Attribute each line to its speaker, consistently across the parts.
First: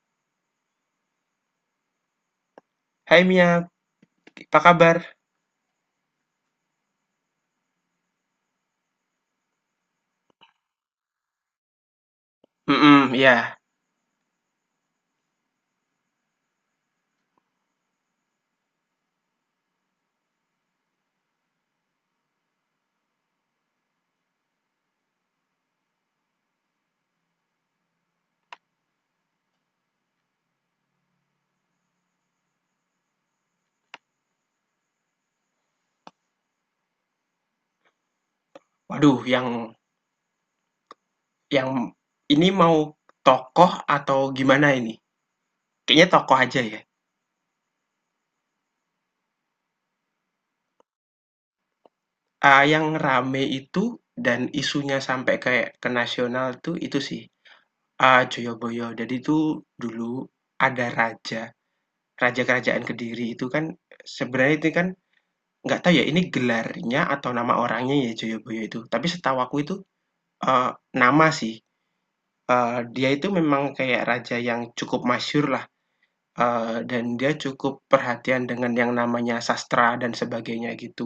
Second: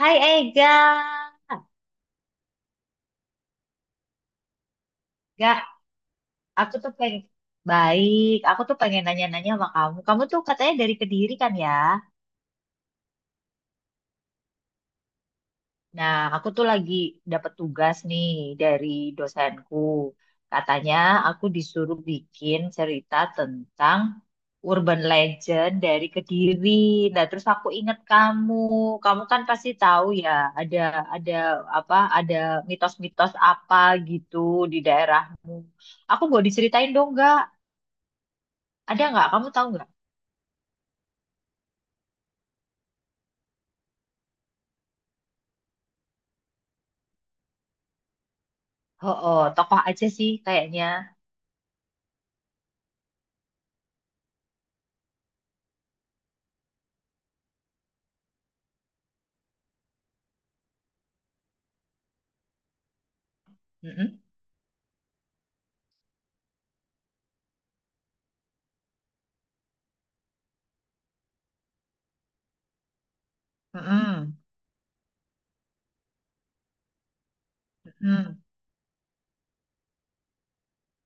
Speaker 1: Hai Ega.
Speaker 2: Hai Mia, apa kabar?
Speaker 1: Gak, aku tuh pengen baik. Aku tuh pengen nanya-nanya sama kamu. Kamu tuh katanya dari Kediri, kan ya?
Speaker 2: Mhm, iya.
Speaker 1: Nah, aku tuh lagi dapat tugas nih dari dosenku. Katanya aku disuruh bikin cerita tentang urban legend dari Kediri. Nah, terus aku ingat kamu. Kamu kan pasti tahu ya, ada ada apa? Ada mitos-mitos apa gitu di daerahmu. Aku boleh diceritain, dong, gak? Ada
Speaker 2: Waduh,
Speaker 1: nggak?
Speaker 2: yang
Speaker 1: Kamu tahu nggak?
Speaker 2: yang ini mau tokoh atau gimana ini? Kayaknya tokoh aja ya.
Speaker 1: Oh, oh, tokoh aja sih kayaknya.
Speaker 2: Ah, yang rame itu dan isunya sampai kayak ke nasional tuh itu sih. Ah, Joyoboyo. Jadi tuh dulu ada raja, raja kerajaan Kediri itu kan
Speaker 1: Mm-mm.
Speaker 2: sebenarnya itu kan nggak tahu ya ini gelarnya atau nama orangnya ya Joyoboyo itu. Tapi setahu aku itu eh, nama sih. Dia itu memang kayak raja
Speaker 1: Mm-mm,
Speaker 2: yang cukup masyhur lah. Dan dia cukup
Speaker 1: mm-mm.
Speaker 2: perhatian dengan yang namanya sastra dan sebagainya gitu.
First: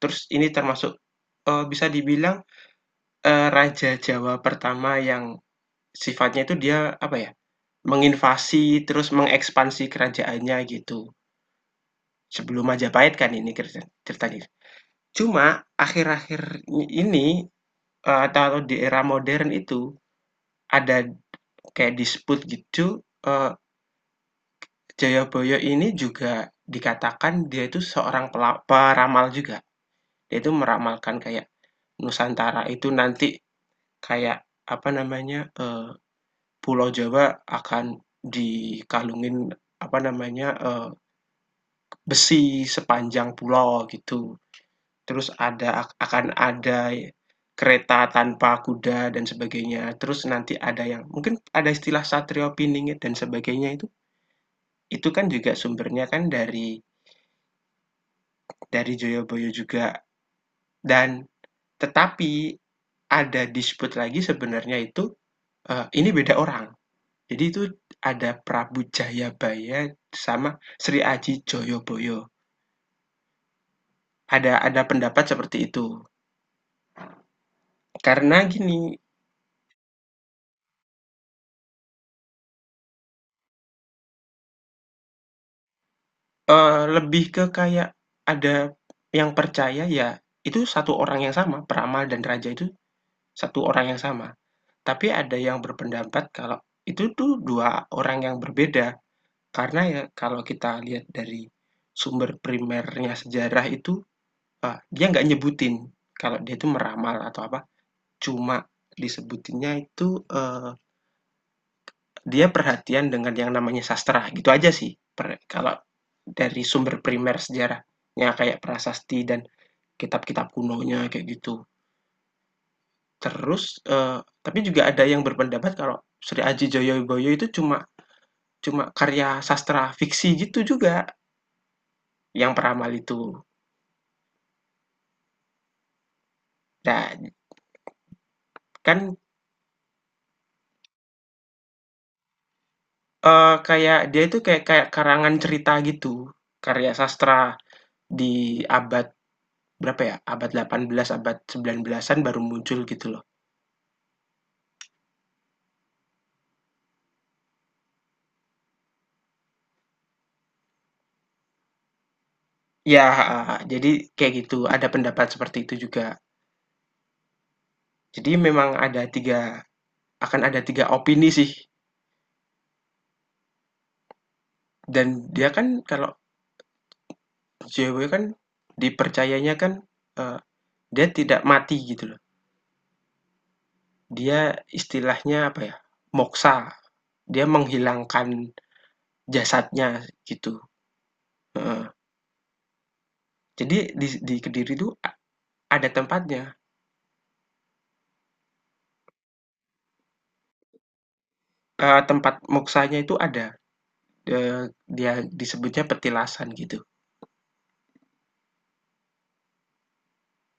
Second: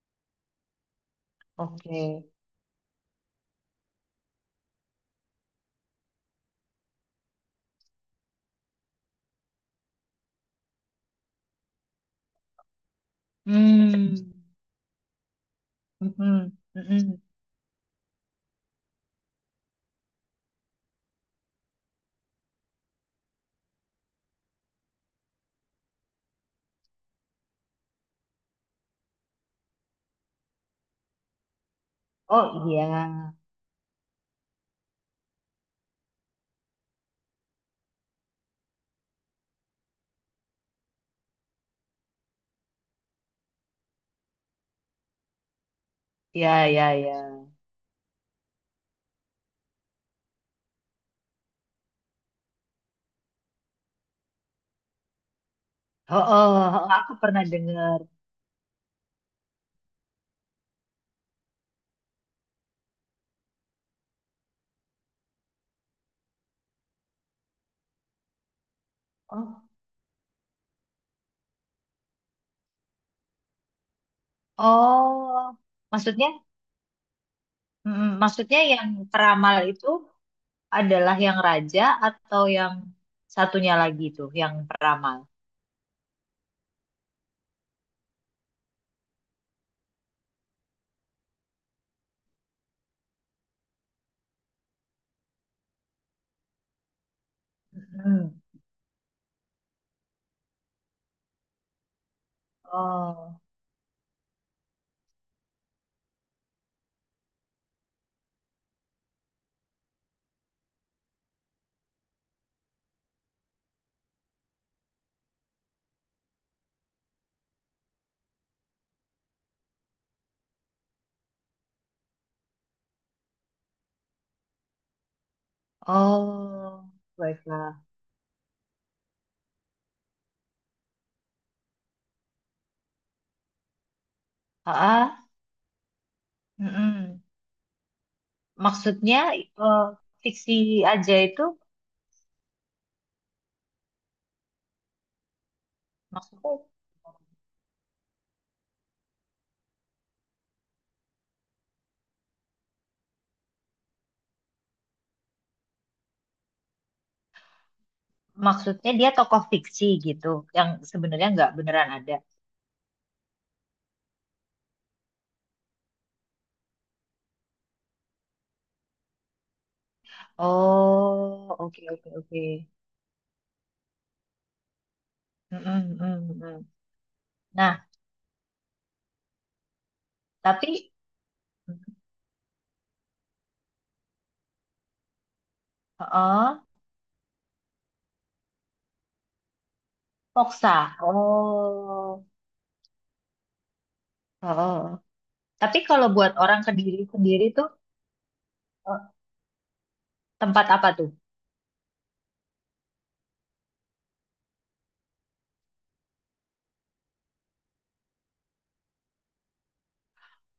Speaker 2: Terus ini termasuk, bisa
Speaker 1: Oke.
Speaker 2: dibilang, raja Jawa pertama yang sifatnya itu dia, apa ya, menginvasi terus mengekspansi kerajaannya gitu. Sebelum Majapahit kan ini kerita
Speaker 1: Hmm.
Speaker 2: ceritanya. Cuma
Speaker 1: Mm-mm,
Speaker 2: akhir-akhir
Speaker 1: mm-mm.
Speaker 2: ini, atau di era modern itu ada kayak dispute gitu, Jayabaya ini juga dikatakan dia itu seorang peramal juga. Dia itu meramalkan kayak Nusantara
Speaker 1: Oh iya,
Speaker 2: itu nanti kayak, apa namanya, Pulau Jawa akan dikalungin, apa namanya, besi sepanjang pulau gitu. Terus akan
Speaker 1: iya,
Speaker 2: ada
Speaker 1: iya, iya.
Speaker 2: kereta tanpa kuda dan sebagainya. Terus nanti ada yang mungkin ada istilah Satrio Piningit dan sebagainya itu kan juga sumbernya
Speaker 1: Oh,
Speaker 2: kan
Speaker 1: oh,
Speaker 2: dari
Speaker 1: oh, aku pernah dengar.
Speaker 2: dari Joyoboyo juga. Dan tetapi ada dispute lagi sebenarnya itu. Ini beda orang. Jadi itu ada Prabu
Speaker 1: Oh,
Speaker 2: Jayabaya sama Sri Aji Joyoboyo. Ada pendapat seperti
Speaker 1: oh,
Speaker 2: itu.
Speaker 1: maksudnya, mm
Speaker 2: Karena
Speaker 1: maksudnya
Speaker 2: gini,
Speaker 1: yang peramal itu adalah yang raja, atau yang satunya lagi itu, yang peramal.
Speaker 2: lebih ke kayak ada yang percaya ya itu satu orang yang sama, peramal dan raja itu satu orang yang sama. Tapi ada yang berpendapat kalau itu tuh dua orang yang
Speaker 1: Mm.
Speaker 2: berbeda. Karena ya kalau kita lihat dari sumber primernya
Speaker 1: Oh,
Speaker 2: sejarah itu, dia nggak nyebutin kalau dia itu meramal atau apa, cuma disebutinnya itu, dia perhatian dengan yang namanya sastra, gitu aja sih. Kalau dari sumber primer sejarahnya kayak prasasti dan kitab-kitab kunonya, kayak gitu. Terus, tapi juga ada yang berpendapat kalau Sri Aji
Speaker 1: oh,
Speaker 2: Joyoboyo itu cuma
Speaker 1: baiklah.
Speaker 2: cuma karya sastra fiksi gitu juga, yang peramal itu.
Speaker 1: Ah, ah,
Speaker 2: Nah,
Speaker 1: mm-mm.
Speaker 2: kan,
Speaker 1: Maksudnya, eh, fiksi aja itu,
Speaker 2: kayak dia itu kayak kayak karangan cerita gitu,
Speaker 1: maksudnya,
Speaker 2: karya sastra di abad berapa ya, abad 18 abad 19-an baru muncul gitu loh.
Speaker 1: dia tokoh fiksi gitu yang sebenarnya nggak beneran ada.
Speaker 2: Ya, heeh, jadi kayak gitu, ada pendapat seperti itu juga. Jadi memang ada tiga akan ada 3 opini sih,
Speaker 1: Oh, oke, oke, oke.
Speaker 2: dan dia kan
Speaker 1: Mm-mm,
Speaker 2: kalau
Speaker 1: mm, mm. Nah,
Speaker 2: JW kan dipercayanya kan, eee,
Speaker 1: tapi,
Speaker 2: dia tidak mati gitu loh. Dia istilahnya apa ya,
Speaker 1: heeh,
Speaker 2: moksa, dia menghilangkan jasadnya gitu,
Speaker 1: Poksa.
Speaker 2: heeh.
Speaker 1: Oh,
Speaker 2: Jadi di Kediri
Speaker 1: oh.
Speaker 2: itu
Speaker 1: Tapi
Speaker 2: ada
Speaker 1: kalau buat
Speaker 2: tempatnya,
Speaker 1: orang Kediri sendiri tuh, eh, tempat apa tuh?
Speaker 2: tempat moksanya itu ada. Dia disebutnya petilasan gitu.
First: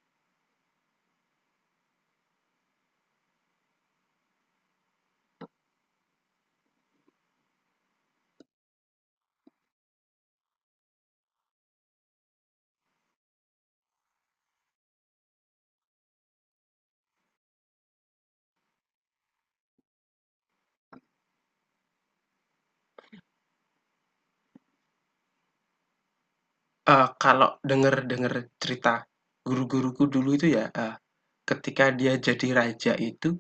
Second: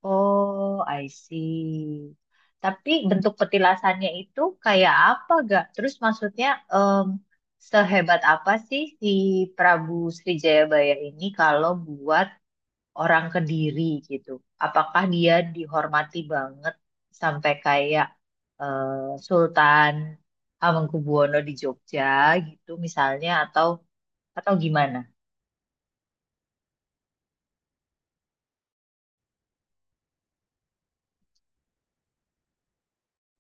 Speaker 1: Oh, I see. Tapi bentuk petilasannya itu kayak apa gak? Terus, maksudnya, em, sehebat apa sih si Prabu Jayabaya ini kalau buat orang Kediri gitu? Apakah dia dihormati banget sampai kayak, eh, Sultan Hamengkubuwono di Jogja gitu misalnya, atau gimana?
Speaker 2: Kalau dengar-dengar cerita guru-guruku dulu itu ya, ketika dia jadi raja itu,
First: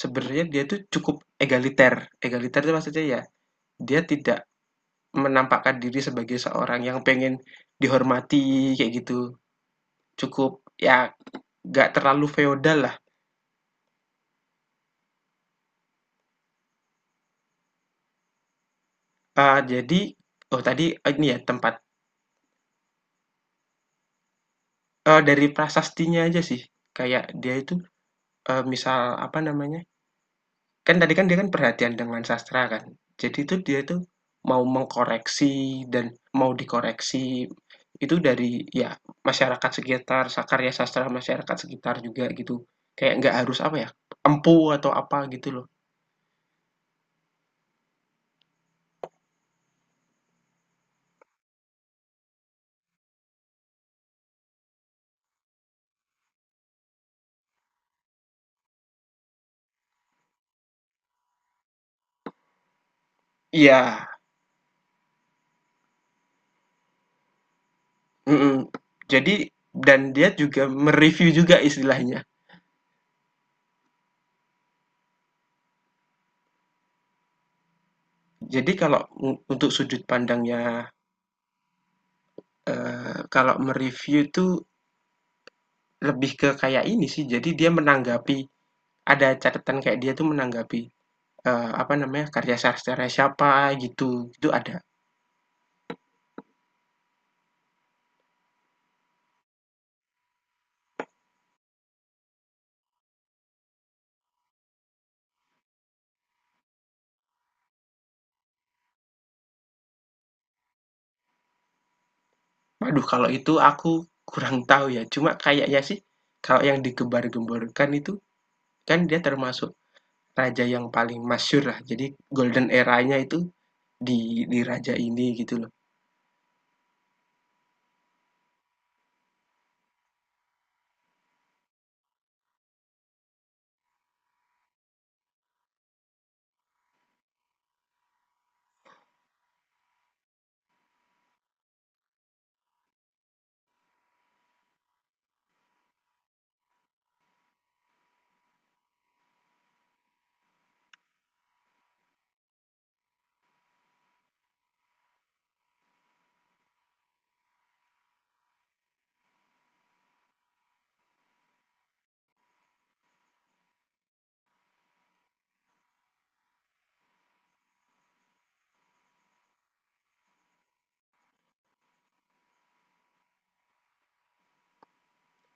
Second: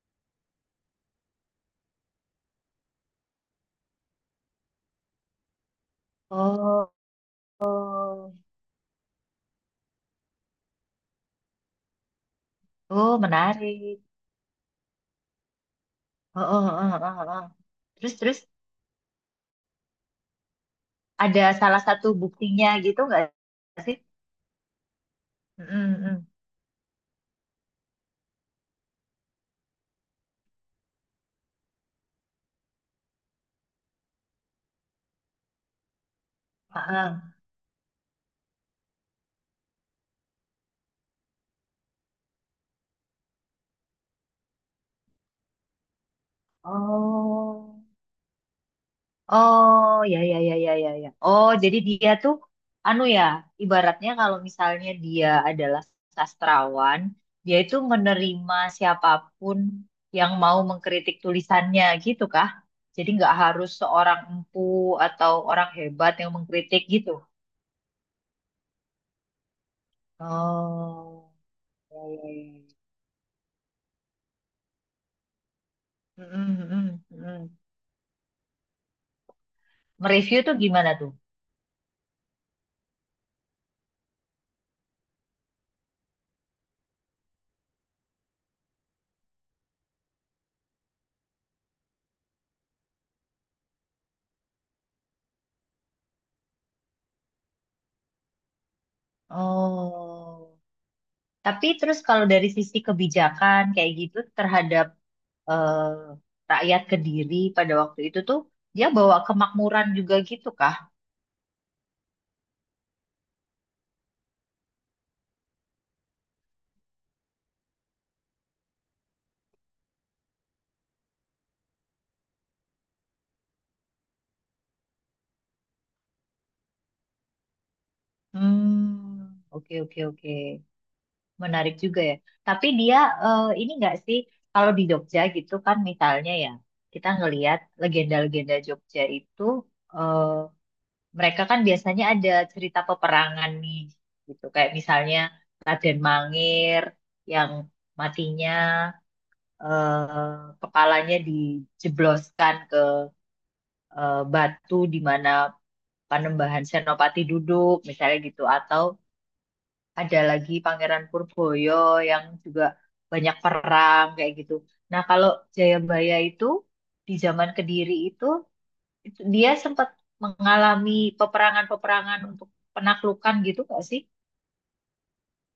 Speaker 2: sebenarnya dia tuh cukup egaliter. Egaliter itu maksudnya ya, dia tidak menampakkan diri sebagai seorang
Speaker 1: Oh,
Speaker 2: yang pengen
Speaker 1: oh,
Speaker 2: dihormati kayak gitu. Cukup ya nggak terlalu feodal lah.
Speaker 1: oh, menarik. Oh, oh, oh, oh, oh. Terus, terus.
Speaker 2: Jadi oh tadi ini ya
Speaker 1: Ada
Speaker 2: tempat,
Speaker 1: salah satu buktinya gitu nggak sih?
Speaker 2: dari
Speaker 1: Mm,
Speaker 2: prasastinya
Speaker 1: mm.
Speaker 2: aja sih. Kayak dia itu, misal apa namanya, kan tadi kan dia kan perhatian dengan sastra kan. Jadi tuh dia tuh mau mengkoreksi dan mau dikoreksi
Speaker 1: Heeh.
Speaker 2: itu dari ya masyarakat sekitar, karya sastra masyarakat sekitar juga gitu. Kayak nggak harus apa ya, empu atau apa gitu loh.
Speaker 1: Oh, oh ya, ya, ya, ya, ya, ya. Oh, jadi dia tuh anu ya, ibaratnya kalau misalnya dia adalah sastrawan, dia itu menerima siapapun yang mau mengkritik tulisannya, gitu kah? Jadi nggak harus
Speaker 2: Iya,
Speaker 1: seorang empu atau orang hebat yang mengkritik gitu.
Speaker 2: mhm. Jadi dan dia juga
Speaker 1: Oh,
Speaker 2: mereview juga
Speaker 1: ya,
Speaker 2: istilahnya.
Speaker 1: ya, ya. Mm, mm, mm, mm.
Speaker 2: Jadi kalau untuk sudut
Speaker 1: Mereview tuh
Speaker 2: pandangnya,
Speaker 1: gimana tuh?
Speaker 2: kalau mereview review itu lebih ke kayak ini sih, jadi dia menanggapi, ada catatan kayak dia tuh menanggapi apa namanya, karya sastra siapa gitu, itu ada.
Speaker 1: Oh, tapi terus kalau dari sisi kebijakan kayak gitu terhadap, rakyat Kediri pada waktu itu tuh, dia bawa kemakmuran juga gitu kah?
Speaker 2: Waduh kalau itu aku kurang tahu ya, cuma kayaknya sih kalau yang digembar-gemborkan itu kan dia termasuk raja yang paling masyur lah, jadi golden era-nya itu di di raja ini gitu loh.
Speaker 1: Hmm, oke, oke, oke, menarik juga ya. Tapi dia, ini nggak sih, kalau di Jogja gitu kan misalnya ya, kita ngelihat legenda-legenda Jogja itu, eh, mereka kan biasanya ada cerita peperangan nih, gitu kayak misalnya Raden Mangir yang matinya, kepalanya dijebloskan ke, batu di mana Panembahan Senopati duduk, misalnya, gitu, atau ada lagi Pangeran Purboyo yang juga banyak perang kayak gitu. Nah, kalau Jayabaya itu di zaman Kediri itu dia sempat mengalami peperangan-peperangan untuk penaklukan gitu nggak sih?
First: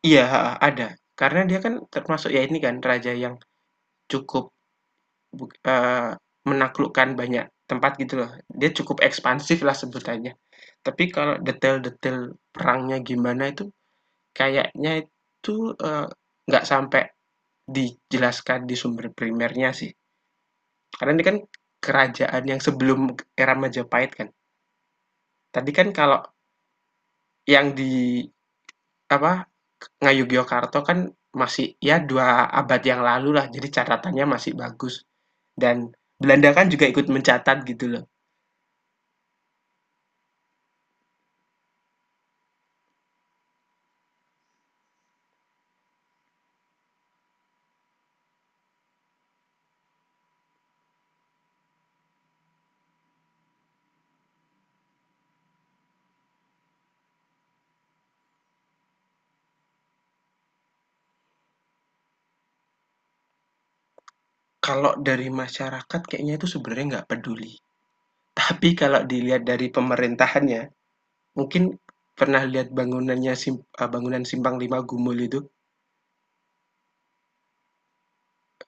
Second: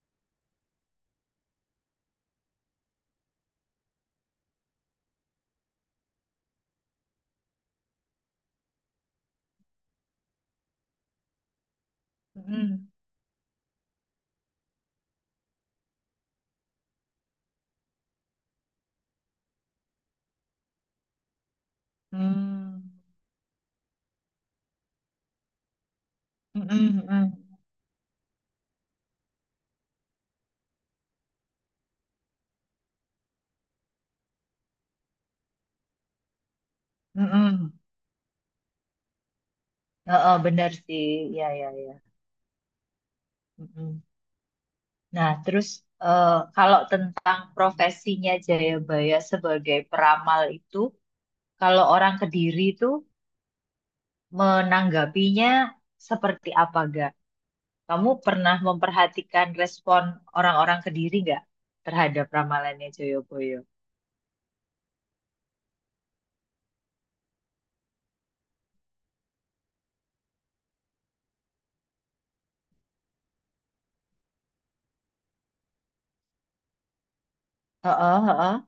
Speaker 2: Iya, ada. Karena dia kan termasuk ya ini kan raja yang cukup buk eee, menaklukkan banyak tempat gitu loh, dia cukup ekspansif lah sebutannya. Tapi kalau detail-detail
Speaker 1: Mm-mm.
Speaker 2: perangnya gimana itu kayaknya itu, nggak sampai dijelaskan di sumber primernya sih, karena ini kan kerajaan yang
Speaker 1: Mm.
Speaker 2: sebelum era Majapahit kan. Tadi kan kalau
Speaker 1: Mm, mm, mm-mm,
Speaker 2: yang di apa, Ngayogyakarta kan masih ya 2 abad yang lalu lah, jadi catatannya masih bagus, dan Belanda kan juga ikut mencatat
Speaker 1: mm-mm.
Speaker 2: gitu loh.
Speaker 1: Heeh, benar sih, ya, ya, ya. Mm-mm. Nah, terus, kalau tentang profesinya Jayabaya sebagai peramal itu, kalau orang Kediri itu menanggapinya seperti apa gak? Kamu pernah memperhatikan respon orang-orang Kediri nggak terhadap ramalannya Jayabaya?
Speaker 2: Kalau dari masyarakat kayaknya itu sebenarnya nggak peduli, tapi kalau dilihat dari pemerintahannya mungkin pernah lihat bangunannya bangunan Simpang Lima Gumul itu?
Speaker 1: Heeh, heeh.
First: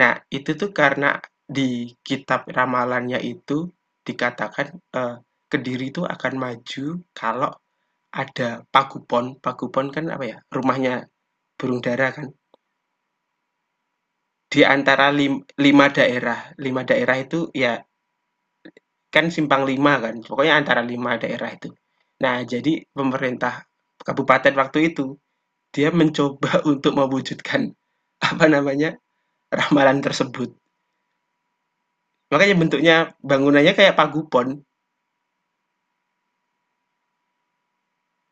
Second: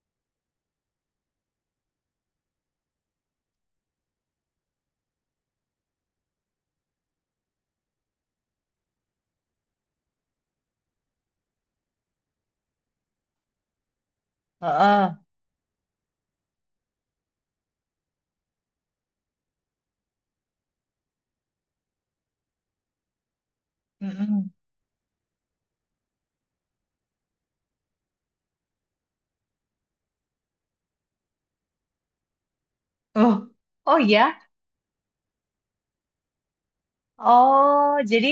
Speaker 2: Nah, itu tuh karena di kitab ramalannya itu dikatakan, Kediri itu akan maju kalau ada Pagupon. Pagupon kan apa ya, rumahnya burung dara kan. Di antara
Speaker 1: Heeh.
Speaker 2: 5 daerah, 5 daerah itu ya kan Simpang Lima kan, pokoknya antara 5 daerah itu. Nah, jadi pemerintah
Speaker 1: Mm-mm.
Speaker 2: kabupaten waktu itu, dia mencoba untuk mewujudkan, apa namanya, ramalan tersebut. Makanya bentuknya
Speaker 1: Oh,
Speaker 2: bangunannya kayak
Speaker 1: oh
Speaker 2: pagupon.
Speaker 1: ya. Oh, jadi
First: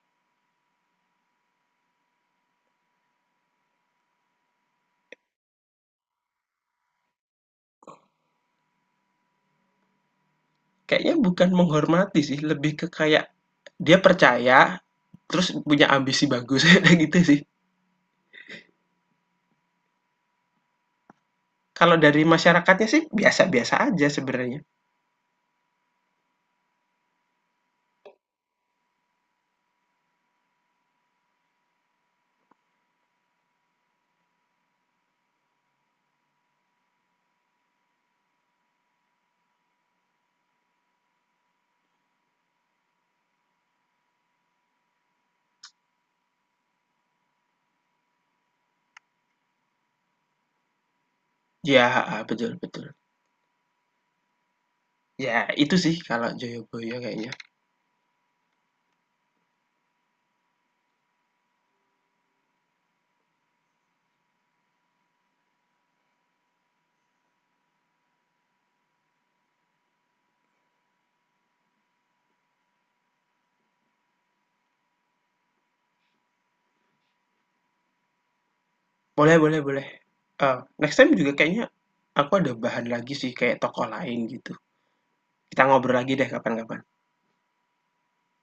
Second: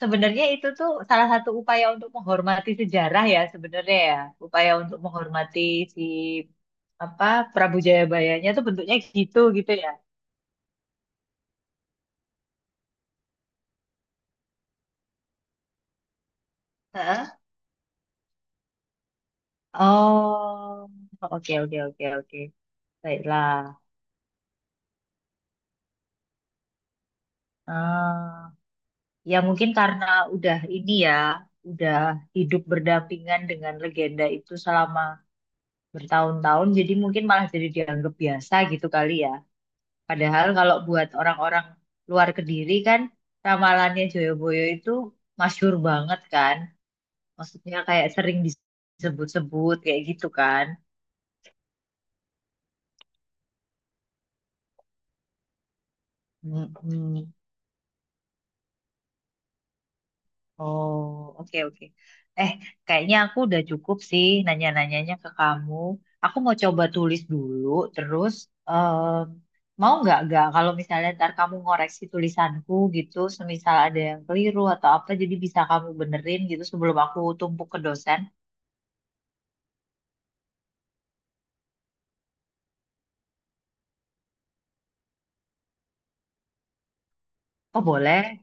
Speaker 1: sebenarnya itu tuh salah satu upaya untuk menghormati sejarah ya sebenarnya ya. Upaya untuk menghormati si apa, Prabu Jayabayanya tuh bentuknya gitu gitu ya.
Speaker 2: Kayaknya bukan menghormati sih, lebih ke kayak dia percaya, terus punya ambisi bagus, gitu
Speaker 1: Heeh.
Speaker 2: sih.
Speaker 1: Oh, oke, oke,
Speaker 2: Kalau
Speaker 1: oke,
Speaker 2: dari
Speaker 1: oke.
Speaker 2: masyarakatnya sih biasa-biasa
Speaker 1: Baiklah.
Speaker 2: aja sebenarnya.
Speaker 1: Ah, ya mungkin karena udah ini ya, udah hidup berdampingan dengan legenda itu selama bertahun-tahun, jadi mungkin malah jadi dianggap biasa gitu kali ya. Padahal kalau buat orang-orang luar Kediri kan ramalannya Joyoboyo itu masyhur banget kan. Maksudnya kayak sering disebut-sebut kayak gitu kan.
Speaker 2: Ya, betul betul. Ya itu sih kalau Joyoboyo kayaknya.
Speaker 1: Mm-mm. Oh, oke, oke. Eh, kayaknya aku udah cukup sih nanya-nanyanya ke kamu. Aku mau coba tulis dulu, terus, mau nggak kalau misalnya ntar kamu ngoreksi tulisanku gitu, semisal ada yang keliru atau apa, jadi bisa kamu benerin gitu sebelum aku tumpuk ke dosen.
Speaker 2: Boleh boleh boleh. Next time juga kayaknya aku ada bahan lagi sih kayak tokoh lain gitu. Kita ngobrol lagi deh kapan-kapan.
Speaker 1: Oh boleh.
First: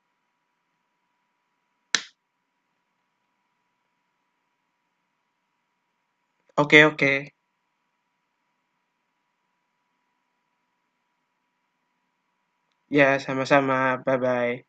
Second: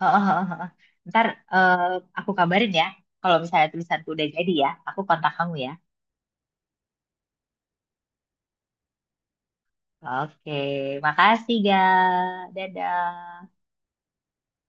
Speaker 1: Heeh, heeh, heeh. Ntar, eh, aku kabarin ya. Kalau misalnya tulisanku udah jadi ya, aku kontak kamu ya.
Speaker 2: Oke oke.
Speaker 1: Oke, makasih ga.
Speaker 2: Ya
Speaker 1: Dadah.
Speaker 2: sama-sama, bye-bye.